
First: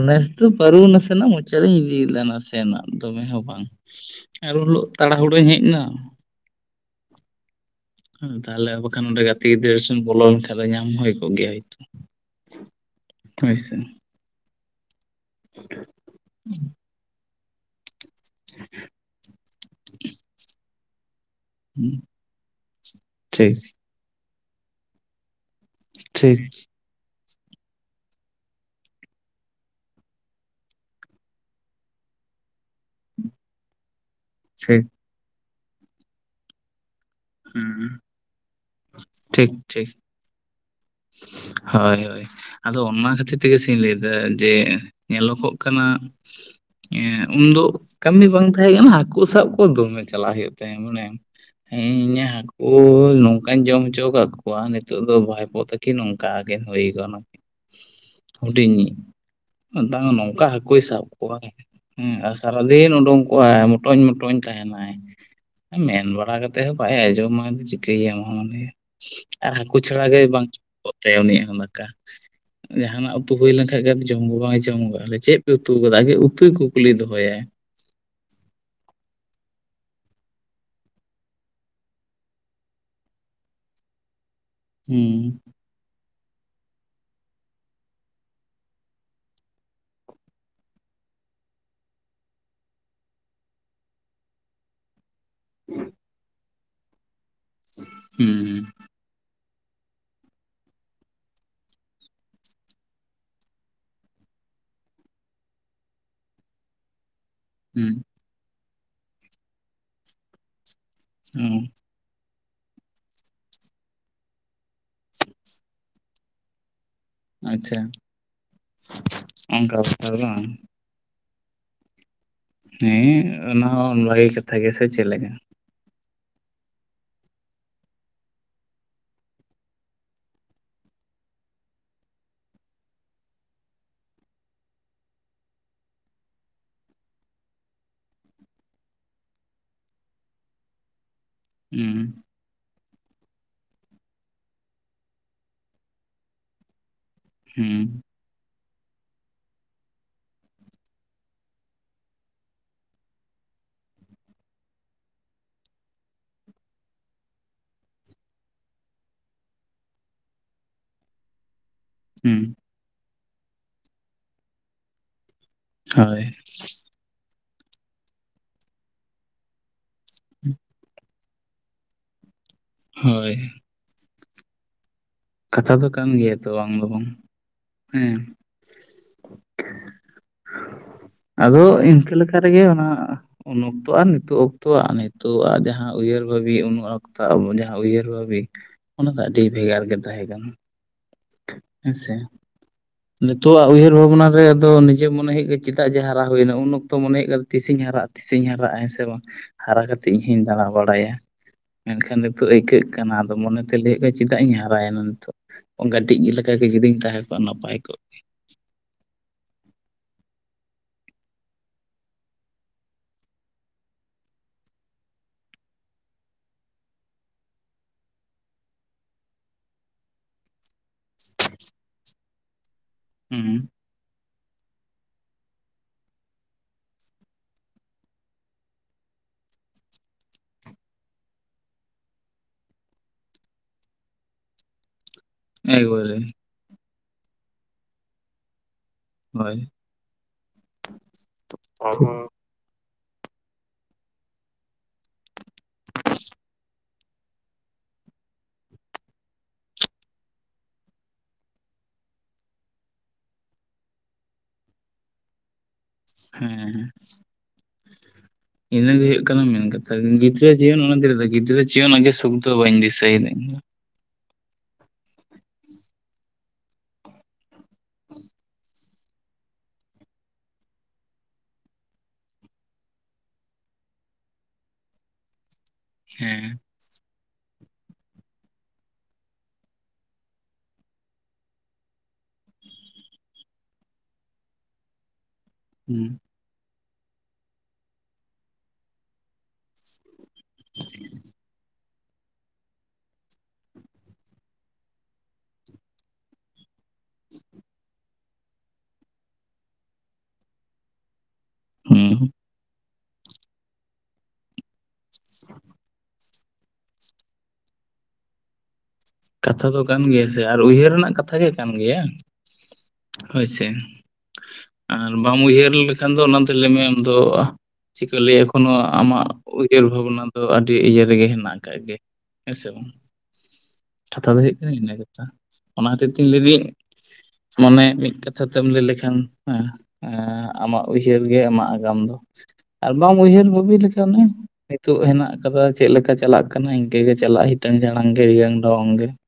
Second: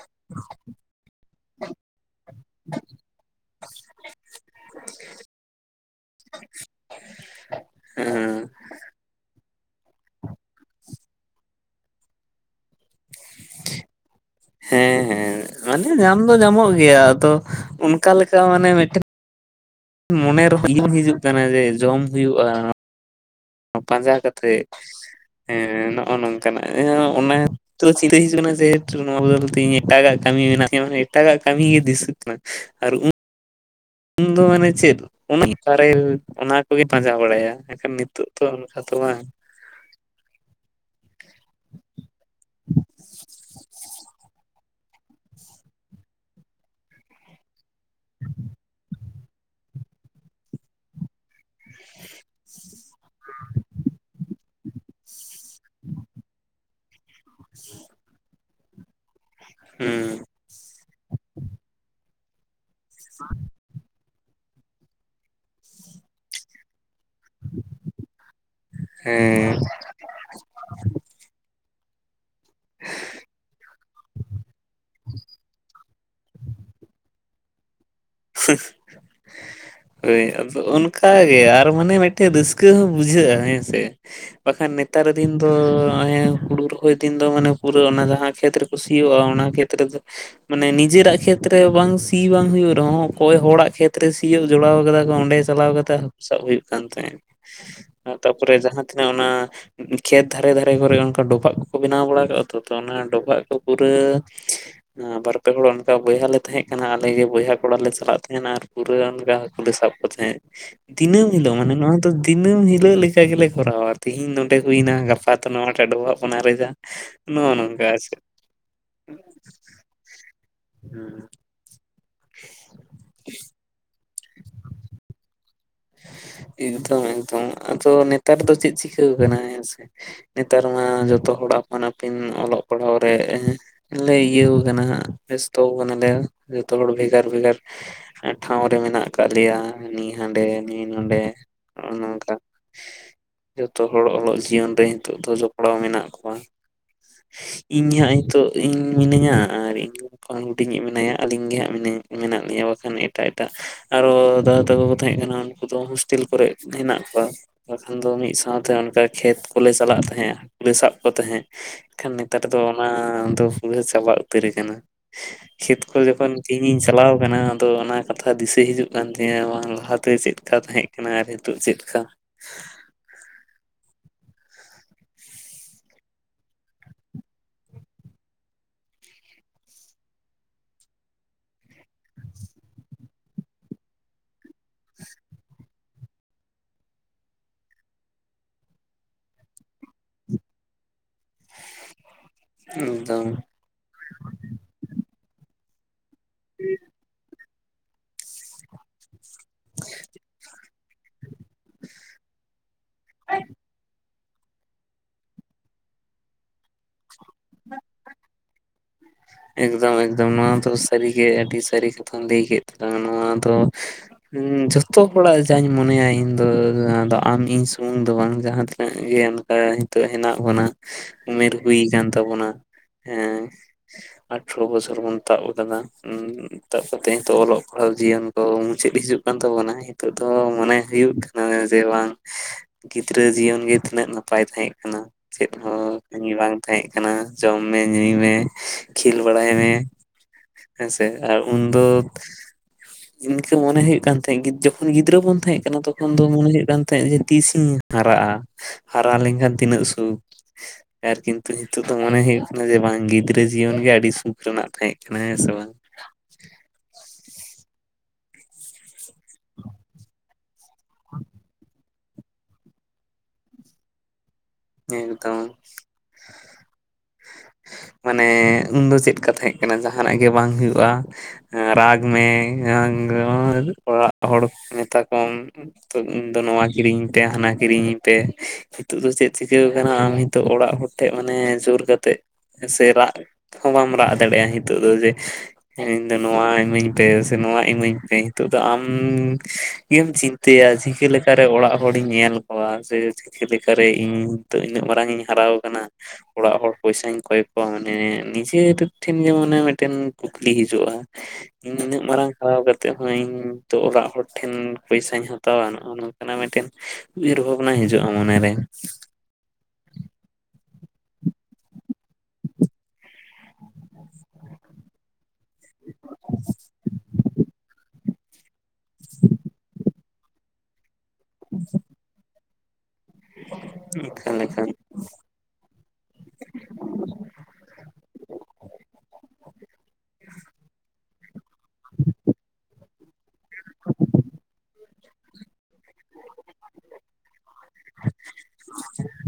ᱱᱮᱥ ᱫᱚ ᱵᱟᱹᱨᱩ ᱱᱟᱥᱮᱱᱟᱜ ᱢᱚᱪᱟᱨᱤᱧ ᱤᱫᱤ ᱞᱮᱫᱟ ᱱᱟᱥᱮᱱᱟᱜ ᱫᱚ ᱢᱮ ᱦᱚᱸ ᱵᱟᱝ ᱟᱨ ᱩᱱ ᱦᱩᱞᱳ ᱜ ᱛᱟᱲᱟᱦᱩᱲᱟᱹᱧ ᱦᱮᱡ ᱱᱟ᱾ ᱦᱮᱸ ᱛᱟᱦᱚᱞᱮ ᱵᱟᱠᱷᱟᱱ ᱚᱸᱰᱮ ᱜᱟᱛᱮ ᱜᱤᱫᱽᱨᱟᱹ ᱥᱮᱱ ᱵᱚᱞᱚ ᱞᱮᱱᱠᱷᱟᱱ ᱫᱚ ᱧᱟᱢ ᱦᱩᱭ ᱠᱚᱜ ᱜᱮᱭᱟ ᱦᱚᱭ ᱛᱚ᱾ ᱦᱳᱭᱥᱮ ᱦᱮᱸ ᱦᱮᱸ ᱢᱟᱱᱮ ᱧᱟᱢ ᱫᱚ ᱧᱟᱢᱚᱜ ᱜᱮᱭᱟ ᱟᱫᱚ ᱚᱱᱠᱟ ᱞᱮᱠᱟ ᱢᱟᱱᱮ ᱢᱮᱜᱴᱮ [inaudible] ᱢᱚᱱᱮ ᱨᱮᱦᱚᱸ ᱦᱤᱡᱩᱜ ᱠᱟᱱᱟ ᱡᱮ ᱡᱚᱢ ᱦᱩᱭᱩᱜᱼᱟ᱾ ᱴᱷᱤᱠ ᱯᱟᱸᱡᱟ ᱠᱟᱛᱮᱜ ᱮᱸ ᱱᱚᱜᱼᱚ ᱴᱷᱤᱠ ᱱᱚᱝᱠᱟᱱᱟᱜ ᱮᱸ ᱚᱱᱟ [unintelligible] ᱦᱤᱡᱩᱜ ᱠᱟᱱᱟ ᱡᱮᱦᱟᱹᱴ ᱱᱚᱣᱟ ᱵᱚᱫᱚᱞ ᱛᱮ ᱤᱧ ᱮᱴᱟᱜᱟᱜ ᱠᱟᱹᱢᱤ ᱢᱮᱱᱟᱜᱛᱤᱧᱟ ᱢᱟᱱᱮ ᱮᱴᱟᱜᱟᱜ ᱠᱟᱹᱢᱤ ᱜᱮ ᱫᱤᱥᱟᱹᱜ ᱠᱟᱱᱟ᱾ ᱟᱨ ᱩᱱ ᱩᱱᱫᱚ ᱢᱟᱱᱮ ᱴᱷᱤᱠ ᱪᱮᱫ ᱚᱱᱟ ᱠᱟᱨᱮᱞ ᱚᱱᱟ ᱠᱚᱜᱮ ᱯᱟᱸᱡᱟ ᱵᱟᱲᱟᱭᱟ ᱮᱱᱠᱷᱟᱱ ᱦᱩᱸ ᱱᱤᱛᱚᱜ ᱛᱚ ᱚᱱᱠᱟ ᱫᱚ ᱵᱟᱝ᱾ ᱴᱷᱤᱠ ᱴᱷᱤᱠ ᱦᱳᱭ ᱦᱳᱭ ᱟᱫᱚ ᱚᱱᱟ ᱠᱷᱟᱹᱛᱤᱨ ᱛᱮᱜᱮᱥᱮᱧ ᱞᱟᱹᱭᱫᱟ ᱡᱮ ᱧᱮᱞᱚᱜᱚᱜ ᱠᱟᱱᱟ ᱮᱸ ᱩᱱᱫᱚ ᱠᱟᱹᱢᱤ ᱵᱟᱝ ᱛᱟᱦᱮᱸ ᱠᱟᱱᱟ ᱦᱟᱹᱠᱩ ᱥᱟᱵ ᱠᱚ ᱫᱚᱢᱮ ᱪᱟᱞᱟᱜ ᱦᱩᱭᱩᱜ ᱛᱟᱭᱟ ᱢᱚᱱᱮ ᱦᱮᱸ ᱤᱧᱟᱜ ᱦᱟᱹᱠᱩ ᱱᱚᱝᱠᱟᱧ ᱡᱚᱢ ᱚᱪᱚ ᱠᱟᱜ ᱠᱚᱣᱟ ᱱᱤᱛᱚᱜ ᱫᱚ ᱵᱷᱟᱭᱯᱚ ᱛᱟ ᱠᱤ ᱱᱚᱝᱠᱟ ᱠᱤ ᱦᱩᱭ ᱜᱚᱱᱚ ᱦᱩᱰᱤᱧᱤᱡ ᱫᱟᱝ ᱦᱩᱸ ᱱᱚᱝᱠᱟ ᱦᱟᱹᱠᱩᱭ ᱥᱟᱵ ᱠᱚᱣᱟ ᱦᱮᱸ ᱟᱥ ᱥᱟᱨᱟᱫᱤᱱ ᱩᱰᱩᱝ ᱠᱚᱜᱼᱟᱭ ᱢᱚᱴᱚᱧ ᱢᱚᱴᱚᱧ ᱛᱟᱦᱮᱱᱟᱭ ᱢᱮᱱ ᱵᱟᱲᱟ ᱠᱟᱛᱮᱜ ᱦᱚᱸ ᱵᱟᱭ ᱟᱸ ᱡᱚᱢᱟᱭ ᱪᱤᱠᱟᱹᱭᱮᱟᱢ ᱦᱚᱸ ᱢᱟᱱᱮ ᱟᱨ ᱦᱮᱸ ᱦᱟᱹᱠᱩ ᱪᱷᱟᱲᱟ ᱜᱮ ᱵᱟᱝ ᱠᱚᱜ ᱛᱟᱭ ᱩᱱᱤᱭ ᱦᱚᱸ ᱫᱟᱠᱟ--ᱱ ᱡᱟᱦᱟᱱᱟᱜ ᱩᱛᱩ ᱦᱩᱭ ᱞᱮᱱᱠᱟᱱᱡ ᱜᱮ ᱡᱚᱢ ᱜᱮ ᱵᱟᱝ ᱡᱚᱢ ᱠᱟᱜᱼᱟ ᱟ ᱪᱮᱜ ᱯᱮ ᱩᱛᱩᱣ ᱟᱜᱼᱟ ᱟᱜᱮ ᱩᱛᱩᱭ ᱠᱩᱠᱞᱤ ᱫᱚᱦᱚᱭᱟ᱾ [inaudible] ᱦᱳᱭ ᱟᱫᱚ ᱚᱱᱠᱟᱜ ᱜᱮ ᱟᱨ ᱢᱟᱱᱮ ᱢᱤᱫᱴᱮᱱ ᱨᱟᱹᱥᱠᱟᱹ ᱦᱚᱸ ᱵᱩᱡᱷᱟᱹᱜᱼᱟ ᱦᱮᱸ ᱥᱮ᱾ ᱵᱟᱠᱷᱟᱱ ᱱᱮᱛᱟᱨ ᱫᱤᱱ ᱦᱩᱸ ᱫᱚ ᱦᱚᱸᱜᱼᱚᱭ ᱦᱩᱲᱩ ᱨᱚ ᱦᱚᱭ ᱫᱤᱱ ᱫᱚ ᱢᱟᱱᱮ ᱯᱩᱨᱟᱹ ᱚᱱᱟ ᱡᱟᱦᱟᱸ ᱠᱷᱮᱛ ᱨᱮᱠᱚ ᱥᱤᱭᱚᱜᱼᱟ ᱚᱱᱟ ᱠᱷᱮᱛ ᱨᱮᱫᱚ ᱢᱟᱱᱮ ᱱᱤᱡᱮᱨᱟᱜ ᱠᱷᱮᱛᱨᱮ ᱵᱟᱝ ᱥᱤ ᱵᱟᱝ ᱦᱩᱭᱩᱜ ᱨᱮᱦᱚᱸ ᱚᱠᱚᱭ ᱦᱚᱲᱟᱜ ᱠᱷᱮᱛ ᱨᱮ ᱥᱤᱭᱳᱜ ᱡᱚᱲᱟᱣ ᱠᱟᱫᱟ ᱠᱚ ᱚᱸᱰᱮ ᱪᱟᱞᱟᱣ ᱠᱟᱛᱮᱜ ᱦᱟᱹᱠᱩ ᱥᱟᱵ ᱦᱩᱭᱩᱜ ᱠᱟᱱ ᱛᱟᱦᱮᱸᱜ᱾ ᱛᱟ ᱯᱚᱨᱮ ᱦᱩᱸ ᱡᱟᱦᱟᱸᱛᱤᱱᱟᱹᱜ ᱚᱱᱟ ᱠᱷᱮᱛ ᱫᱷᱟᱨᱮ ᱫᱷᱟᱨᱮ ᱠᱚᱨᱮ ᱚᱱᱠᱟ ᱰᱚᱵᱷᱟᱜ ᱠᱚᱠᱚ ᱵᱮᱱᱟᱣ ᱵᱟᱲᱟ ᱠᱟᱜᱼᱟ ᱛᱚ ᱛᱚ ᱚᱱᱟ ᱰᱚᱵᱷᱟᱜ ᱠᱚ ᱯᱩᱨᱟᱹ ᱟᱸ ᱵᱟᱨ ᱯᱮ ᱦᱚᱲ ᱚᱱᱠᱟ ᱵᱚᱭᱦᱟ ᱞᱮ ᱛᱟᱦᱮᱸᱠᱟᱱᱟ ᱟᱞᱮ ᱜᱮ ᱵᱚᱭᱦᱟ ᱠᱚᱲᱟ ᱞᱮ ᱦᱩᱸ ᱪᱟᱞᱟᱜ ᱛᱟᱦᱮᱸᱱᱟ ᱟᱨ ᱯᱩᱨᱟᱹ ᱚᱱᱠᱟ ᱦᱟᱹᱠᱩᱩᱞᱮ ᱥᱟᱵ ᱠᱚ ᱛᱟᱦᱮᱸᱫ ᱫᱤᱱᱟᱹᱢ ᱦᱤᱞᱳᱜ ᱦᱩᱸ ᱢᱟᱱᱮ ᱱᱚᱣᱟ ᱛᱚ ᱫᱤᱱᱟᱹᱢ ᱦᱤᱞᱳᱜ ᱞᱮᱠᱟ ᱜᱮᱞᱮ ᱠᱚᱨᱟᱣᱟ ᱛᱤᱦᱤᱧ ᱱᱚᱸᱰᱮ ᱦᱩᱭᱱᱟ ᱜᱟᱯᱟ ᱛᱚ ᱱᱚᱣᱟ ᱴᱟᱜ ᱰᱚᱵᱣᱟᱜ ᱵᱚᱱ ᱟᱨᱮᱡᱟ᱾ [inaudible] ᱟᱪᱪᱷᱟ ᱱᱚᱝᱠᱟ ᱟᱨ ᱪᱮᱫ ᱚᱱᱠᱟᱷᱟ ᱵᱮᱯᱟᱨ ᱵᱟᱝ᱾ ᱦᱮᱸ ᱦᱮᱸ ᱚᱱᱟ ᱦᱚᱸ ᱵᱷᱟᱜᱤ ᱠᱟᱛᱷᱟ ᱜᱮ ᱥᱮ ᱪᱮᱜ ᱞᱮᱠᱟ? ᱮᱠᱫᱚᱢ ᱮᱠᱫᱚᱢ ᱟᱫᱚ ᱱᱮᱛᱟᱨ ᱫᱚ ᱪᱮᱜ ᱪᱤᱠᱟᱹᱣ ᱠᱟᱱᱟ ᱦᱮᱸᱥᱮ᱾ ᱱᱮᱛᱟᱨ ᱢᱟ ᱡᱚᱛᱚ ᱦᱚᱲ ᱟᱯᱟᱱ ᱟᱹᱯᱤᱱ ᱚᱞᱚᱜ ᱯᱟᱲᱦᱟᱣ ᱨᱮ ᱮᱸ ᱞᱮ ᱤᱭᱟᱹᱣ ᱠᱟᱱᱟ ᱦᱟᱸᱜ ᱵᱮᱥᱛᱚᱣ ᱠᱟᱱᱟᱞᱮ ᱡᱚᱛᱚ‌ ᱦᱚᱲ ᱵᱷᱮᱜᱟᱨ ᱵᱷᱮᱜᱟᱨ ᱴᱷᱟᱶ ᱨᱮ ᱢᱮᱱᱟᱜ ᱟᱠᱟᱜ ᱞᱮᱭᱟ ᱦᱟᱱᱤ ᱦᱟᱸᱰᱮ ᱱᱤ ᱱᱚᱸᱰᱮ ᱱᱚᱜᱼᱚ ᱦᱩᱸ ᱱᱚᱝᱠᱟ᱾ ᱡᱚᱛᱚ ᱦᱚᱲ ᱚᱞᱚᱜ ᱡᱤᱭᱚᱱ ᱨᱮ ᱱᱤᱛᱳᱜ ᱫᱚ ᱡᱚᱯᱲᱟᱣ ᱢᱮᱱᱟᱜ ᱠᱚᱣᱟ᱾ ᱤᱧ ᱦᱩᱸ ᱦᱟᱸᱜ ᱦᱤᱛᱚᱜᱜ ᱤᱧ ᱢᱤᱱᱟᱹᱧᱟ ᱟᱨ ᱤᱧ ᱠᱷᱚᱱ ᱦᱩᱰᱤᱧᱤᱡ ᱢᱮᱱᱟᱭᱟ ᱟᱹᱞᱤᱧ ᱜᱮ ᱦᱟᱸᱜ ᱢᱱᱟᱹ ᱢᱮᱱᱟᱜ ᱞᱤᱧᱟ ᱵᱟᱠᱷᱟᱱ ᱮᱴᱟᱜ ᱮᱴᱟᱜ ᱟᱨᱚ ᱫᱟᱫᱟ ᱛᱟᱠᱚ ᱠᱚ ᱛᱟᱦᱮᱸᱜ ᱠᱟᱱᱟ ᱩᱱᱠᱩ ᱫᱚ ᱦᱳᱥᱴᱤᱞ ᱠᱚᱨᱮᱜ ᱦᱮᱸᱱᱟᱜ ᱠᱚᱣᱟ᱾ ᱵᱟᱠᱷᱟᱱ ᱫᱚ ᱢᱤᱜ ᱥᱟᱶᱛᱮ ᱚᱱᱠᱟ ᱠᱷᱮᱛ ᱠᱚᱞᱮ ᱪᱟᱞᱟᱜ ᱛᱟᱦᱮᱸᱜᱼᱟ, ᱠᱩᱞᱮ ᱥᱟᱵ ᱠᱚ ᱛᱟᱦᱮᱸᱜ᱾ ᱤᱠᱷᱟᱸᱱ ᱦᱩᱸ ᱱᱮᱛᱟᱨ ᱫᱚ ᱚᱱᱟ ᱫᱚ ᱯᱩᱨᱟᱹ ᱪᱟᱵᱟ ᱩᱛᱟᱹᱨ ᱟᱠᱟᱱᱟ᱾ ᱠᱷᱮᱛ ᱠᱚ ᱦᱳᱭ ᱡᱚᱠᱷᱚᱱ ᱤᱧᱤᱧ ᱪᱟᱞᱟᱣ ᱟᱠᱟᱱᱟ, ᱟᱫᱚ ᱚᱱᱟ ᱠᱟᱛᱷᱟ ᱫᱤᱥᱟᱹ ᱦᱤᱡᱩᱜ ᱠᱟᱱ ᱛᱤᱧᱟᱹ ᱵᱟᱝ ᱞᱟᱦᱟᱛᱮ ᱪᱮᱫᱽ ᱠᱟ ᱛᱟᱦᱮᱸᱜ ᱠᱟᱱᱟ ᱟᱨ ᱱᱤᱛᱚᱜ ᱪᱮᱫ ᱞᱮᱠᱟ? ᱦᱳᱭ ᱠᱟᱛᱷᱟ ᱫᱚ ᱠᱟᱱ ᱜᱮᱭᱟ, ᱛᱚ ᱟᱢ ᱫᱚ ᱵᱟᱝ ᱦᱮᱸ [inaudible] ᱟᱫᱚ! ᱤᱱᱠᱟᱹ ᱞᱮᱠᱟ ᱨᱮᱜᱮ ᱚᱱᱟᱜ᱾ ᱩᱱ ᱚᱠᱛᱚ ᱟᱨ ᱱᱤᱛᱚᱜ ᱚᱠᱛᱚᱣᱟᱜ, ᱱᱤᱛᱚᱜᱼᱟᱜ ᱡᱟᱦᱟᱸ ᱩᱭᱦᱟᱹᱨ ᱵᱷᱟᱹᱵᱤ, ᱩᱱ ᱚᱠᱛᱚ ᱡᱟᱦᱟᱸ ᱩᱭᱦᱟᱹᱨ ᱵᱷᱟᱹᱵᱤ ᱚᱱᱟ ᱫᱚ ᱟᱹᱰᱤ ᱵᱷᱮᱜᱟᱨ ᱜᱮ ᱛᱟᱦᱮᱸ ᱠᱟᱱ ᱦᱮᱸᱥᱮ! ᱮᱠᱫᱚᱢ ᱱᱤᱛᱚᱜ ᱟᱜ ᱩᱭᱦᱟᱹᱨ ᱵᱷᱟᱵᱽᱱᱟ ᱨᱮ ᱟᱫᱚ ᱱᱤᱡᱟᱹ ᱢᱚᱱᱮ ᱦᱩᱭᱩᱜ ᱠᱟᱱ ᱪᱮᱫᱟᱜ ᱡᱮ ᱦᱟᱯ ᱦᱟᱨᱟ ᱦᱩᱭᱮᱱᱟ ᱩᱱ ᱚᱠᱛᱚ ᱢᱚᱱᱮ ᱦᱩᱭᱩᱜ ᱠᱟᱱ, ᱛᱤᱥᱤᱧ ᱦᱟᱨᱟᱜᱼᱟᱼᱛᱤᱥᱤᱧ ᱦᱟᱨᱟᱜᱼᱟ ᱦᱮᱸᱥᱮ ᱵᱟᱝ? ᱦᱟᱨᱟ ᱠᱟᱛᱮᱜ ᱤᱧ ᱦᱚᱧ ᱫᱟᱬᱟ ᱵᱟᱲᱟᱭᱟ, ᱢᱮᱱᱠᱷᱟᱱ ᱱᱤᱛᱚᱜ ᱟᱹᱭᱠᱟᱹᱜ ᱠᱟᱱᱟ ᱟᱫᱚ ᱢᱚᱱᱮ ᱛᱮ ᱞᱟᱹᱭᱩᱹᱜ ᱠᱟᱱ ᱪᱮᱜ ᱪᱮᱫᱟᱜ ᱤᱧ ᱦᱟᱨᱟᱭᱮᱱᱟ ᱱᱤᱛᱚᱜ ᱚᱸᱠᱟᱹᱴᱤᱡ ᱞᱮᱠᱟ ᱜᱮ ᱡᱩᱫᱤᱧ ᱛᱟᱦᱮᱸ ᱠᱚᱜᱼᱟ ᱱᱟᱯᱟᱭ [inaudible] ᱮᱠᱫᱚᱢ ᱮᱠᱫᱚᱢ ᱱᱚᱣᱟ ᱫᱚ ᱥᱟᱹᱨᱤᱜᱮ ᱟᱹᱰᱤ ᱥᱟᱹᱨᱤ ᱠᱟᱛᱷᱟᱢ ᱞᱟᱹᱭ ᱠᱮᱫ ᱛᱟᱞᱟᱝᱟ ᱱᱚᱣᱟ ᱫᱚ ᱦᱩᱸ ᱡᱚᱛᱚ ᱦᱚᱲᱟᱜ ᱡᱟᱸᱧ ᱢᱚᱱᱮᱭᱟ ᱤᱧ ᱫᱚᱻ ᱟᱫᱚ ᱟᱢ ᱤᱧ ᱥᱩᱢᱩᱝ ᱫᱚ ᱵᱟᱝ ᱡᱟᱦᱟᱸ ᱛᱤᱱᱟᱹᱜ ᱜᱮ ᱚᱱ ᱦᱚᱭ ᱱᱤᱛᱚᱜ ᱦᱮᱱᱟᱜ ᱵᱚᱱᱟ ᱩᱢᱮᱨ ᱦᱩᱭ ᱟᱠᱟᱱ ᱛᱟᱵᱚᱱᱟᱻ ᱦᱮᱸ᱾ ᱦᱩᱸ ᱟᱴᱷᱨᱚ ᱵᱚᱪᱷᱚᱨ ᱵᱚᱱ ᱛᱟᱵ ᱟᱠᱟᱫᱟ ᱩᱸᱜ ᱛᱟᱵ ᱠᱟᱛᱮᱜ ᱱᱤᱛᱚᱜ ᱚᱞᱚᱜ ᱯᱟᱲᱦᱟᱣ ᱡᱤᱭᱚᱱ ᱠᱚ ᱢᱩᱪᱟᱹᱫ ᱦᱤᱡᱩᱜ ᱠᱟᱱ ᱛᱟᱵᱚᱱᱟᱭ ᱱᱤᱛᱚᱜ ᱫᱚ ᱢᱚᱱᱮ ᱦᱩᱭᱩᱜ ᱠᱟᱱᱟ ᱡᱮ ᱵᱟᱝ? ᱜᱤᱫᱽᱨᱟᱹ ᱡᱤᱭᱚᱱ ᱜᱮ ᱛᱤᱱᱟᱹᱜ ᱱᱟᱯᱟᱭ ᱛᱟᱦᱮᱸ ᱠᱟᱱᱟ᱾ ᱪᱮᱫ ᱦᱚᱸ ᱮᱠᱵᱟᱨᱮ ᱠᱟᱹᱢᱤ ᱵᱟᱝ ᱛᱟᱦᱮᱸ ᱠᱟᱱᱟ ᱡᱚᱢ ᱢᱮ ᱧᱩᱭ ᱢᱮ᱾ ᱠᱷᱮᱞ ᱵᱟᱲᱟᱭ ᱦᱳᱭ ᱢᱮ! ᱦᱮᱸᱥᱮ ᱟᱨ ᱩᱱᱫᱚ ᱤᱱᱠᱟᱹ ᱢᱚᱱᱮ ᱦᱩᱭᱩᱜ ᱠᱟᱱ ᱛᱟᱦᱮᱸᱜ ᱡᱳᱠᱷᱳᱱ ᱜᱤᱫᱽᱨᱟᱹ ᱵᱚᱱ ᱛᱟᱦᱮᱸ ᱠᱟᱱᱟ ᱛᱚᱠᱷᱚᱱ ᱫᱚ ᱢᱩᱱ ᱦᱩᱭᱩᱜ ᱠᱟᱱ ᱛᱟᱦᱮᱸᱜ ᱡᱮ, ᱛᱤᱥᱤᱧ ᱦᱟᱨᱟᱜᱼᱟ ᱾ ᱦᱟᱨᱟ ᱞᱮᱱᱠᱷᱟᱱ ᱛᱤᱱᱟᱹᱜ ᱥᱩᱠ ᱦᱮᱸ ᱟᱨ ᱠᱤᱱᱛᱩ ᱱᱤᱛᱚᱜ ᱫᱚ ᱢᱚᱱᱮ ᱦᱩᱭᱩᱜ ᱠᱟᱱᱟ ᱡᱮ ᱵᱟᱝ ᱜᱤᱫᱽᱨᱟᱹᱡᱽ ᱡᱤᱭᱚᱱ ᱜᱮ ᱟᱹᱰᱤ ᱥᱩᱠ ᱨᱮᱱᱟᱜ ᱛᱟᱦᱮᱸᱜ ᱠᱟᱱᱟ ᱦᱮᱸ ᱥᱮ ᱵᱟᱝ? ᱦᱮᱸ ᱤᱱᱟᱹ ᱜᱮ ᱦᱩᱭᱩᱜ ᱚᱸᱠᱟᱢᱮᱱ ᱠᱟᱛᱷᱟ, ᱜᱤᱫᱽᱨᱟᱹ ᱡᱤᱭᱚᱱ ᱚᱱᱟᱛᱮ, ᱜᱤᱫᱽᱨᱟᱹ ᱡᱤᱭᱚᱱ ᱟᱜ ᱜᱮ ᱥᱩᱠᱷ ᱫᱚ ᱵᱟᱸᱧ ᱫᱤᱥᱟᱹ ᱮᱫᱟ ᱤᱧ ᱫᱚ᱾ ᱮᱠᱫᱚᱢ [inaudible] ᱢᱟᱱᱮ ᱩᱱ ᱫᱚ ᱪᱮᱫ ᱠᱟ ᱛᱟᱦᱮᱸ ᱠᱟᱱᱟ ᱡᱟᱦᱟᱸᱱᱟᱜ ᱜᱮ ᱵᱟᱝ ᱦᱩᱭᱩᱜᱼᱟ? ᱨᱟᱜᱽ ᱢᱮ [unintelligible] ᱚᱲᱟᱜ ᱦᱚᱲ ᱢᱮᱛᱟ ᱠᱚᱢ ᱛᱚ ᱤᱧᱫᱚ ᱦᱮᱸ ᱱᱚᱣᱟ ᱠᱤᱨᱤᱧᱤᱧ ᱯᱮ, ᱦᱟᱱᱟ ᱠᱤᱨᱤᱧᱤᱧ ᱯᱮ ᱱᱤᱛᱩᱜ ᱫᱚ ᱪᱮᱫ? ᱪᱤᱠᱟᱹᱣᱟᱠᱟᱱᱟ ᱟᱢ ᱱᱤᱛᱚᱜ ᱚᱲᱟᱜ ᱦᱚᱲ ᱴᱷᱮᱡ ᱢᱟᱱᱮ ᱡᱩᱨ ᱠᱟᱛᱮᱜ, ᱥᱮ ᱨᱟᱜ ᱦᱚᱸ ᱵᱟᱢ ᱨᱟᱜ ᱫᱟᱲᱮᱭᱟᱜᱼᱟ, ᱱᱤᱛᱚᱜ ᱫᱚ, ᱡᱮ ᱦᱩᱸ ᱤᱧᱫᱚ ᱱᱚᱣᱟ ᱤᱢᱟᱹᱧ ᱛᱮ ᱥᱮ ᱱᱚᱣᱟ ᱤᱢᱟᱹᱧ ᱯᱮ, ᱱᱤᱛᱚᱜ ᱫᱚ ᱟᱢ ᱜᱮᱢ ᱪᱤᱸᱛᱟᱹᱭᱟ, ᱪᱤᱠᱟᱹ ᱞᱮᱠᱟᱨᱮ ᱚᱲᱟᱜ ᱦᱚᱲᱤᱧ ᱧᱮᱞ ᱠᱳᱣᱟ ᱥᱮ ᱪᱤᱠᱟᱹ ᱞᱮᱠᱟᱨᱮ? ᱤᱸᱧ ᱱᱤᱛᱚᱜ ᱤᱱᱟᱹᱜ ᱢᱟᱨᱟᱝ ᱤᱧ ᱦᱟᱨᱟᱣ ᱣᱟᱠᱟᱱᱟ, ᱚᱲᱟᱜ ᱦᱚᱲ ᱯᱚᱭᱥᱟᱧ ᱠᱚᱭ ᱠᱚᱣᱟ ᱢᱟᱱᱮ ᱱᱤᱡᱮ ᱴᱮᱫ ᱴᱷᱮᱸᱱ ᱡᱮ ᱢᱚᱱᱮ ᱢᱤᱫᱴᱮᱱ ᱠᱩᱠᱞᱤ ᱦᱤᱡᱩᱜᱼᱟ ᱤᱧ ᱱᱤᱱᱟᱹᱜ ᱦᱩᱸ ᱢᱟᱨᱟᱝ ᱦᱟᱨᱟᱣ ᱠᱟᱛᱮᱜ ᱦᱚᱸ ᱤᱧ ᱱᱤᱻᱛᱚᱜ ᱚᱲᱟᱜ ᱦᱚᱲ ᱴᱷᱮᱱ ᱯᱚᱭᱥᱟᱧ ᱦᱟᱛᱟᱣᱟ ᱱᱚᱜᱼᱱᱚ ᱠᱟᱱᱟ ᱢᱤᱫᱴᱮᱱ ᱩᱭᱦᱟᱹᱨ ᱵᱷᱟᱵᱽᱱᱟ ᱦᱤᱡᱩᱜᱼᱟ ᱢᱚᱱᱮᱨᱮ ᱠᱟᱛᱷᱟ ᱫᱚ ᱠᱟᱱ ᱜᱮᱭᱟ ᱥᱮ, ᱟᱨ ᱩᱭᱦᱟᱹᱨ ᱨᱮᱱᱟᱜ ᱠᱟᱛᱷᱟ ᱜᱮ ᱠᱟᱱ ᱜᱮᱭᱟ, ᱦᱳᱭᱥᱮ?? ᱟᱨ ᱵᱟᱢ ᱩᱭᱦᱟᱹᱨ ᱞᱮᱠᱷᱟᱱ ᱫᱚ ᱚᱱᱟᱫᱚ ᱞᱟᱹᱭ ᱢᱮ ᱟᱢᱫᱚ ᱪᱤᱠᱟᱹ ᱞᱟᱹᱭᱟᱠᱚ ᱱᱚᱣᱟ ᱟᱢᱟᱜ ᱩᱭᱦᱟᱹᱨ ᱵᱷᱟᱵᱽᱱᱟ ᱫᱚ, ᱟᱹᱰᱤ ᱤᱭᱟᱹ ᱨᱮᱜᱮ ᱦᱮᱱᱟᱜ ᱟᱠᱟᱜ ᱜᱮ᱾ ᱦᱮᱸᱥᱮ ᱵᱟᱝ? ᱚᱱᱠᱟ ᱠᱟᱛᱷᱟ ᱫᱚ ᱦᱩᱭᱩᱜ ᱞᱮᱠᱟ ᱠᱟᱱᱟ ᱤᱱᱟᱹ ᱜᱮᱛᱚ, ᱚᱱᱟ ᱠᱷᱟᱹᱛᱤᱨ ᱛᱤᱧ ᱞᱟᱹᱭ ᱫᱤᱸᱡ ᱢᱚᱱᱮ ᱢᱤᱫ ᱠᱟᱛᱷᱟ ᱛᱮᱢ ᱞᱟᱹᱭ ᱞᱮᱠᱷᱟᱱ ᱦᱮᱸ, ᱦᱮᱸ ᱟᱢᱟᱜ ᱩᱭᱦᱟᱹᱨ ᱜᱮ ᱟᱢᱟᱜ ᱟᱜᱟᱢ ᱫᱚ, ᱟᱨ ᱵᱟᱢ ᱩᱭᱦᱟᱹᱨ ᱵᱷᱟᱹᱵᱤ ᱞᱮᱠᱷᱟᱱᱮᱢ ᱱᱤᱛᱚᱜ ᱦᱮᱱᱟᱜ ᱟᱠᱟᱫᱟ ᱪᱮᱫ ᱞᱮᱠᱟ ᱪᱟᱞᱟᱜ ᱠᱟᱱᱟ, ᱤᱸᱠᱟᱹ ᱜᱮ ᱪᱟᱞᱟᱜᱼᱟ, ᱦᱤᱴᱟᱝ ᱡᱟᱲᱟᱝ ᱜᱮ ᱦᱤᱭᱚᱝ ᱰᱷᱳᱝ ᱜᱮ ᱾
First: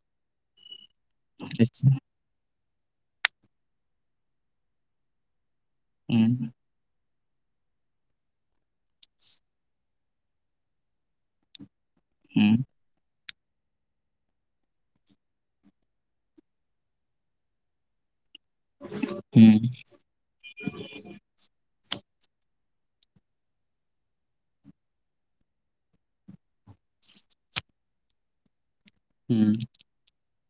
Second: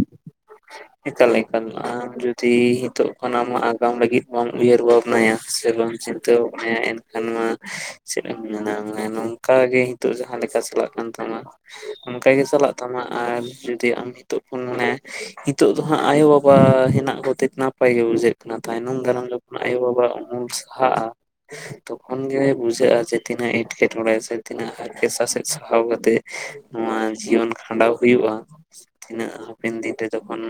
ᱮᱠᱟᱞ ᱮᱠᱟᱞ [unintelligible] ᱛᱤ ᱱᱤᱛᱚᱜ ᱠᱷᱚᱱ ᱟᱢᱟᱜ ᱟᱜᱟᱢ ᱞᱟᱹᱜᱤᱫ ᱵᱟᱝ ᱩᱭᱦᱟᱹᱨ ᱵᱷᱟᱵᱽᱱᱟᱭᱟ ᱥᱮ ᱵᱟᱝ ᱦᱩᱸ ᱪᱤᱱᱛᱟᱹ ᱵᱷᱟᱵᱽᱱᱟᱭᱟ ᱮᱱᱠᱷᱟᱱ ᱠᱷᱟᱱ ᱢᱟ ᱪᱮᱫ ᱮᱢ ᱢᱮᱱᱟ ᱱᱚᱝᱠᱟᱜ ᱜᱮ ᱱᱤᱛᱚᱜ ᱡᱟᱦᱟᱸ ᱞᱮᱠᱟ ᱪᱟᱞᱟᱜ ᱠᱟᱱ ᱛᱟᱢᱟ ᱚᱱᱠᱟ ᱜᱮ ᱦᱩᱸ ᱪᱟᱞᱟᱜ ᱛᱟᱢᱟ ᱟᱨ ᱡᱩᱫᱤ ᱟᱢ ᱱᱤᱛᱚᱜ ᱠᱷᱚᱱ ᱢᱟᱱᱮ ᱱᱤᱛᱚᱜ ᱫᱚ ᱦᱟᱸᱜ ᱟᱭᱳᱼᱵᱟᱵᱟ ᱦᱮᱱᱟᱜ ᱠᱚᱛᱮ ᱱᱟᱯᱟᱭ ᱜᱮ ᱵᱩᱡᱷᱟᱹᱜ ᱚᱱᱟ ᱛᱟᱭᱱᱚᱢ ᱫᱟᱨᱟᱢ ᱡᱚᱠᱷᱚᱱ ᱦᱩᱸ ᱟᱭᱳᱼᱵᱟᱵᱟᱣᱟᱜ ᱩᱢᱩᱞ ᱥᱟᱦᱟᱜᱼᱟ ᱛᱚᱠᱷᱚᱱ ᱜᱮ ᱵᱩᱡᱷᱟᱹᱜᱼᱟ ᱡᱮ ᱛᱤᱱᱟᱹᱜ ᱮᱸᱴᱠᱮᱴᱚᱬᱮ ᱥᱮ ᱛᱤᱱᱟᱹᱜ ᱦᱟᱨᱠᱮᱛ ᱥᱟᱥᱮᱫ ᱥᱟᱦᱟᱣ ᱠᱟᱛᱮ ᱱᱚᱣᱟ ᱡᱤᱭᱚᱱ ᱠᱷᱟᱸᱰᱟᱣ ᱦᱩᱭᱩᱜᱼᱟ ᱛᱤᱱᱟᱹᱜ ᱦᱩᱸ ᱦᱟᱯᱮᱱ ᱫᱤᱱᱨᱮ ᱡᱚᱠᱷᱚᱱ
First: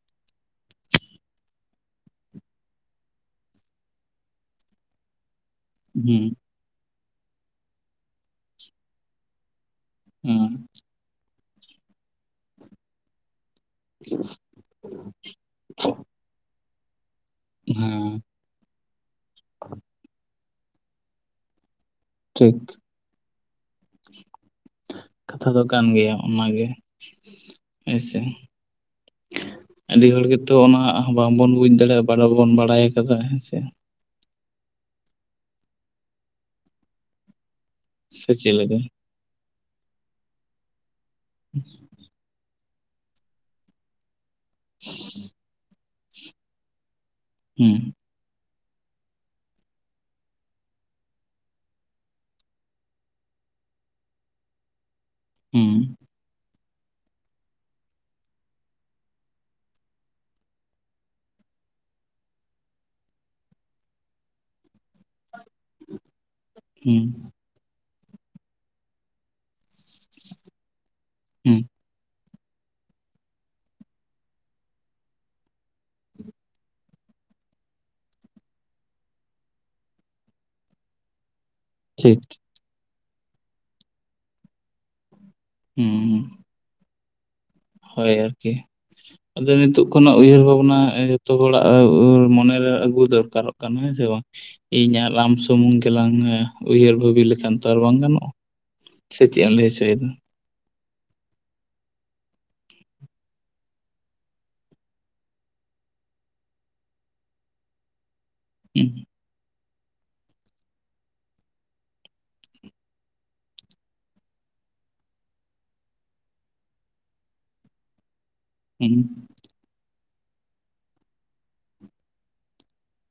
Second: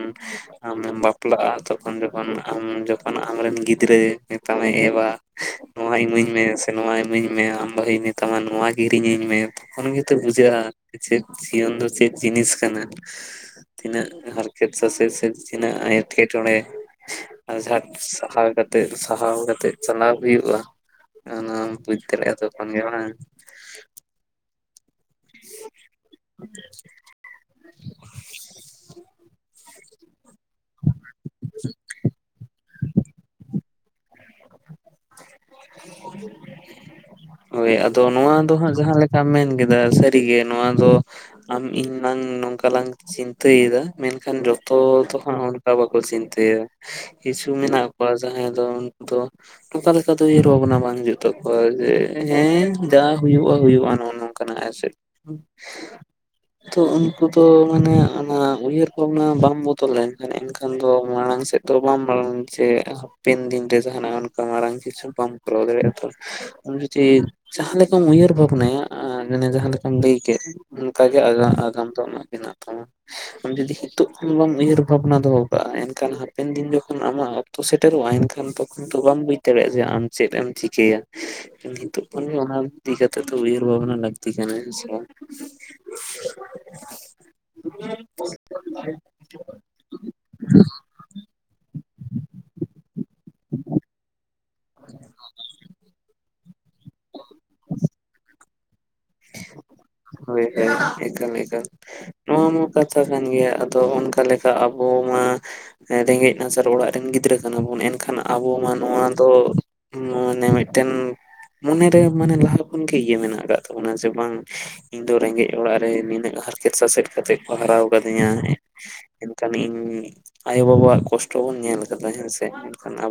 ᱟᱢᱮᱢ ᱵᱟᱯᱞᱟᱜᱼᱟ ᱛᱚᱠᱷᱚᱱ ᱡᱚᱠᱷᱚᱱ ᱟᱢ ᱡᱚᱠᱷᱚᱱ ᱟᱢᱨᱮᱱ ᱜᱤᱫᱽᱨᱟᱹ ᱢᱮᱛᱟᱢᱟᱭ ᱮ-ᱵᱟ ᱱᱚᱣᱟ ᱤᱢᱟᱹᱧ ᱦᱩᱸ ᱢᱮ ᱥᱮ ᱱᱚᱣᱟ ᱤᱢᱟᱹᱧ ᱢᱮ ᱟᱢ ᱵᱟᱦᱩᱭ ᱢᱮᱛᱟᱢᱟ ᱱᱚᱣᱟ ᱠᱤᱨᱤᱧ ᱤᱧ ᱢᱮ ᱛᱚᱠᱷᱚᱱ ᱜᱮᱛᱚ ᱦᱩᱸ ᱵᱩᱡᱷᱟᱹᱜᱼᱟ ᱪᱮᱫ ᱡᱤᱭᱚᱱ ᱫᱚ ᱪᱮᱫ ᱡᱤᱱᱤᱥ ᱠᱟᱱᱟ ᱛᱤᱱᱟᱹᱜ ᱦᱟᱨᱠᱮᱛ ᱥᱟᱥᱮᱛ ᱥᱮ ᱛᱤᱱᱟᱹᱜ ᱮᱴᱠᱮᱴᱚᱬᱮ ᱟᱡᱷᱟᱴ ᱦᱮᱸ ᱥᱟᱦᱟᱣ ᱠᱟᱛᱮ ᱠᱟᱛᱮ ᱥᱟᱦᱟᱣ ᱠᱟᱛᱮᱜ ᱪᱟᱞᱟᱣ ᱦᱩᱭᱩᱜᱼᱟ ᱚᱱᱟᱢ ᱵᱩᱡ ᱫᱟᱲᱮᱭᱟᱜᱼᱟ ᱴᱷᱤᱠ ᱛᱚᱠᱷᱚᱱ ᱜᱮ [unintelligible] ᱠᱟᱛᱷᱟ ᱫᱚ ᱠᱟᱱ ᱜᱮᱭᱟ ᱚᱱᱟᱜᱮ [unintelligible] ᱟᱹᱰᱤ ᱦᱚᱲ ᱜᱮᱛᱚ ᱚᱱᱟ ᱵᱟᱝᱵᱚᱱ ᱵᱩᱡᱽ ᱫᱟᱲᱮᱭᱟᱜᱼᱟ ᱵᱟ ᱵᱚᱱ ᱵᱟᱲᱟᱭ ᱟᱠᱟᱫᱟ ᱦᱮᱸ ᱥᱮ ᱦᱳᱭ ᱟᱫᱚ ᱥᱮ ᱱᱚᱣᱟ ᱪᱮᱫ ᱫᱚ ᱦᱟᱸᱜ ᱞᱮᱠᱟ ᱡᱟᱦᱟᱸᱞᱮᱠᱟ ᱡᱟᱦᱟᱢ ᱢᱮᱱ ᱠᱮᱫᱟ ᱥᱟᱹᱨᱤᱜᱮ ᱱᱚᱣᱟ ᱫᱚ ᱟᱢ ᱤᱧ ᱱᱟᱝ ᱱᱚᱝᱠᱟ ᱚᱱᱠᱟᱞᱟᱝ ᱪᱤᱱᱛᱟᱹᱭᱮᱫᱟ ᱢᱮᱱᱠᱷᱟᱱ ᱡᱚᱛᱚ ᱫᱚᱦᱸ ᱦᱟᱜ ᱚᱱᱠᱟ ᱵᱟᱠᱚ ᱪᱤᱱᱛᱟᱹᱭᱟ ᱠᱤᱪᱷᱩ ᱦᱩᱸ ᱢᱮᱱᱟᱜ ᱠᱚᱣᱟ ᱡᱟᱦᱟᱸᱭ ᱫᱚ ᱩᱱᱠᱩ ᱫᱚ ᱚᱱᱠᱟ ᱞᱮᱠᱟ ᱛᱳ ᱩᱭᱦᱚᱹᱨ ᱵᱷᱟᱵᱱᱟ ᱵᱟᱝ ᱦᱩᱭᱩᱜ ᱛᱟᱠᱚᱣᱟ ᱡᱮ ᱦᱮᱸ ᱡᱟ ᱦᱩᱭᱩᱜᱼᱟ ᱦᱩᱭᱩᱜᱼᱟ ᱱᱚᱜᱼᱚ ᱱᱚᱝᱠᱟᱱᱟᱜ ᱦᱮᱥᱮ ᱦᱩᱸ [unintelligible] ᱛᱚ ᱩᱱᱠᱩ ᱫᱚ ᱢᱟᱱᱮ ᱚᱱᱟ ᱩᱭᱦᱟᱹᱨ ᱵᱷᱟᱵᱽᱱᱟ ᱵᱟᱝ ᱵᱚᱛᱚᱚᱷᱞ ᱞᱮᱱᱠᱷᱟᱱ ᱮᱱᱠᱷᱟᱱ ᱫᱚ ᱢᱟᱲᱟᱝ ᱥᱮᱫ ᱛᱚ ᱵᱟᱢ ᱵᱟᱲᱟᱝ ᱡᱮ ᱦᱟᱯᱮᱱ ᱫᱤᱱ ᱨᱮ ᱡᱟᱦᱱᱟᱜ ᱚᱱᱠᱟ ᱢᱟᱨᱟᱝ ᱠᱤᱪᱷᱩ ᱵᱟᱢ ᱠᱚᱨᱟᱣ ᱫᱟᱲᱮᱭᱟᱜᱼᱟ ᱛᱚ [unintelligible] ᱦᱩᱸ ᱪᱮᱫ ᱡᱟᱦᱟᱸ ᱞᱮᱠᱟᱢ ᱩᱭᱦᱟᱹᱨ ᱵᱷᱟᱵᱱᱟᱭᱟ ᱢᱟᱱᱮ ᱡᱟᱦᱟᱸ ᱞᱮᱠᱟ ᱟᱢ ᱞᱟᱹᱭ ᱠᱮᱫ ᱚᱱᱠᱟᱜ ᱜᱮ ᱟ ᱦᱩᱸ ᱟᱜᱟᱢ ᱫᱚ ᱟᱢᱟᱜ ᱢᱮᱱᱟᱜ ᱛᱟᱢᱟ ᱟᱢ ᱡᱩᱫᱤ ᱱᱤᱛᱚᱜ ᱠᱷᱚᱱ ᱵᱟᱢ ᱩᱭᱦᱟᱹᱨ ᱵᱷᱟᱵᱽᱱᱟ ᱫᱚᱦᱚ ᱠᱟᱜᱼᱟ ᱮᱱᱠᱷᱟᱱ ᱦᱟᱯᱮᱱ ᱫᱤᱱ ᱡᱚᱠᱷᱚᱱ ᱟᱢᱟᱜ ᱚᱠᱛᱚ ᱥᱮᱴᱮᱨᱚᱜᱼᱟ ᱮᱱᱠᱷᱟᱱ ᱛᱚᱠᱷᱚᱱ ᱫᱚ ᱵᱟᱢ ᱵᱩᱡ ᱫᱟᱲᱮᱭᱟᱜᱼᱟ ᱡᱮ ᱟᱱ ᱪᱮᱫ ᱮᱢ ᱪᱤᱠᱟᱹᱭᱟ ᱱᱤᱛᱚᱜ ᱴᱷᱤᱠ ᱠᱷᱚᱱ ᱚᱱᱟ ᱤᱫᱤ ᱠᱟᱛᱮ ᱛᱚ ᱩᱭᱟᱹᱨ ᱵᱷᱟᱵᱽᱱᱟ ᱞᱟᱠᱛᱤ ᱠᱟᱱᱟᱟᱱ ᱦᱮ ᱥᱮ ᱵᱟᱝ ᱦᱩᱸ [unintelligible] ᱦᱳᱭ ᱟᱨᱠᱤ ᱟᱫᱚ ᱱᱤᱛᱚᱜᱜ ᱠᱷᱚᱱᱟᱜ ᱩᱭᱦᱟᱹᱨ ᱵᱷᱟᱵᱽᱱᱟ ᱡᱚᱛᱚ ᱦᱚᱲᱟᱜ ᱢᱚᱱᱮᱨᱮ ᱟᱹᱜᱩ ᱫᱚᱨᱠᱟᱨᱚᱜ ᱠᱟᱱᱟ ᱦᱮᱸ ᱥᱮ ᱵᱟᱝ ᱤᱧ ᱟᱨ ᱟᱢ ᱥᱩᱢᱩᱝ ᱜᱮᱞᱟᱝ ᱩᱭᱦᱟᱹᱨ ᱵᱟᱹᱵᱤ ᱞᱮᱠᱷᱟᱱ ᱛᱚ ᱟᱨ ᱵᱟᱝ ᱜᱟᱱᱚᱜᱼᱟ ᱥᱮ ᱪᱮᱫ ᱮᱢ ᱞᱹᱭ ᱦᱚᱪᱚᱭ ᱫᱚ ᱦᱳᱭ ᱦᱮᱸ ᱮᱠᱟᱞ ᱮᱠᱟᱞ ᱱᱚᱣᱟ ᱢᱟ ᱠᱟᱛᱷᱟ ᱠᱟᱱ ᱜᱮᱭᱟ ᱟᱫᱚ ᱚᱱᱠᱟ ᱞᱮᱠᱟ ᱟᱵᱚ ᱢᱟ ᱨᱮᱸᱜᱮᱡ ᱱᱟᱪᱟᱨ ᱚᱲᱟᱜ ᱨᱮᱱ ᱜᱤᱫᱽᱨᱟᱹ ᱠᱟᱱᱟ ᱵᱚᱱ ᱮᱱᱠᱷᱟᱱ ᱟᱵᱚ ᱢᱟ ᱦᱩᱸ ᱱᱚᱣᱟ ᱫᱚ ᱢᱟᱱᱮ ᱢᱤᱫᱴᱮᱱ ᱢᱚᱱᱮ ᱨᱮ ᱢᱟᱱᱮ ᱞᱟᱦᱟ ᱠᱷᱚᱱ ᱜᱮ ᱤᱭᱟᱹ ᱢᱮᱱᱟᱜ ᱟᱠᱟᱫ ᱛ ᱚᱱᱟ ᱥᱮᱵᱟᱝ ᱤᱧ ᱫᱚ ᱨᱮᱸᱜᱮᱡ ᱚᱲᱟᱜ ᱨᱮ ᱱᱤᱱᱟᱹᱜ ᱦᱟᱨᱠᱮᱛ ᱥᱟᱥᱮᱫ ᱠᱟᱛᱮ ᱠᱚ ᱦᱟᱨᱟᱣ ᱠᱟᱹᱫᱤᱧᱟ [unintelligible] ᱠᱷᱟᱱ ᱤᱧ ᱟᱭᱳᱼᱵᱟᱵᱟᱣᱟᱜ ᱠᱚᱥᱴᱚ ᱵᱚᱱ ᱧᱮᱞ ᱠᱟᱫᱟ ᱦᱮᱸ ᱥᱮ ᱢᱮᱱᱠᱷᱟᱱ ᱟᱵᱚ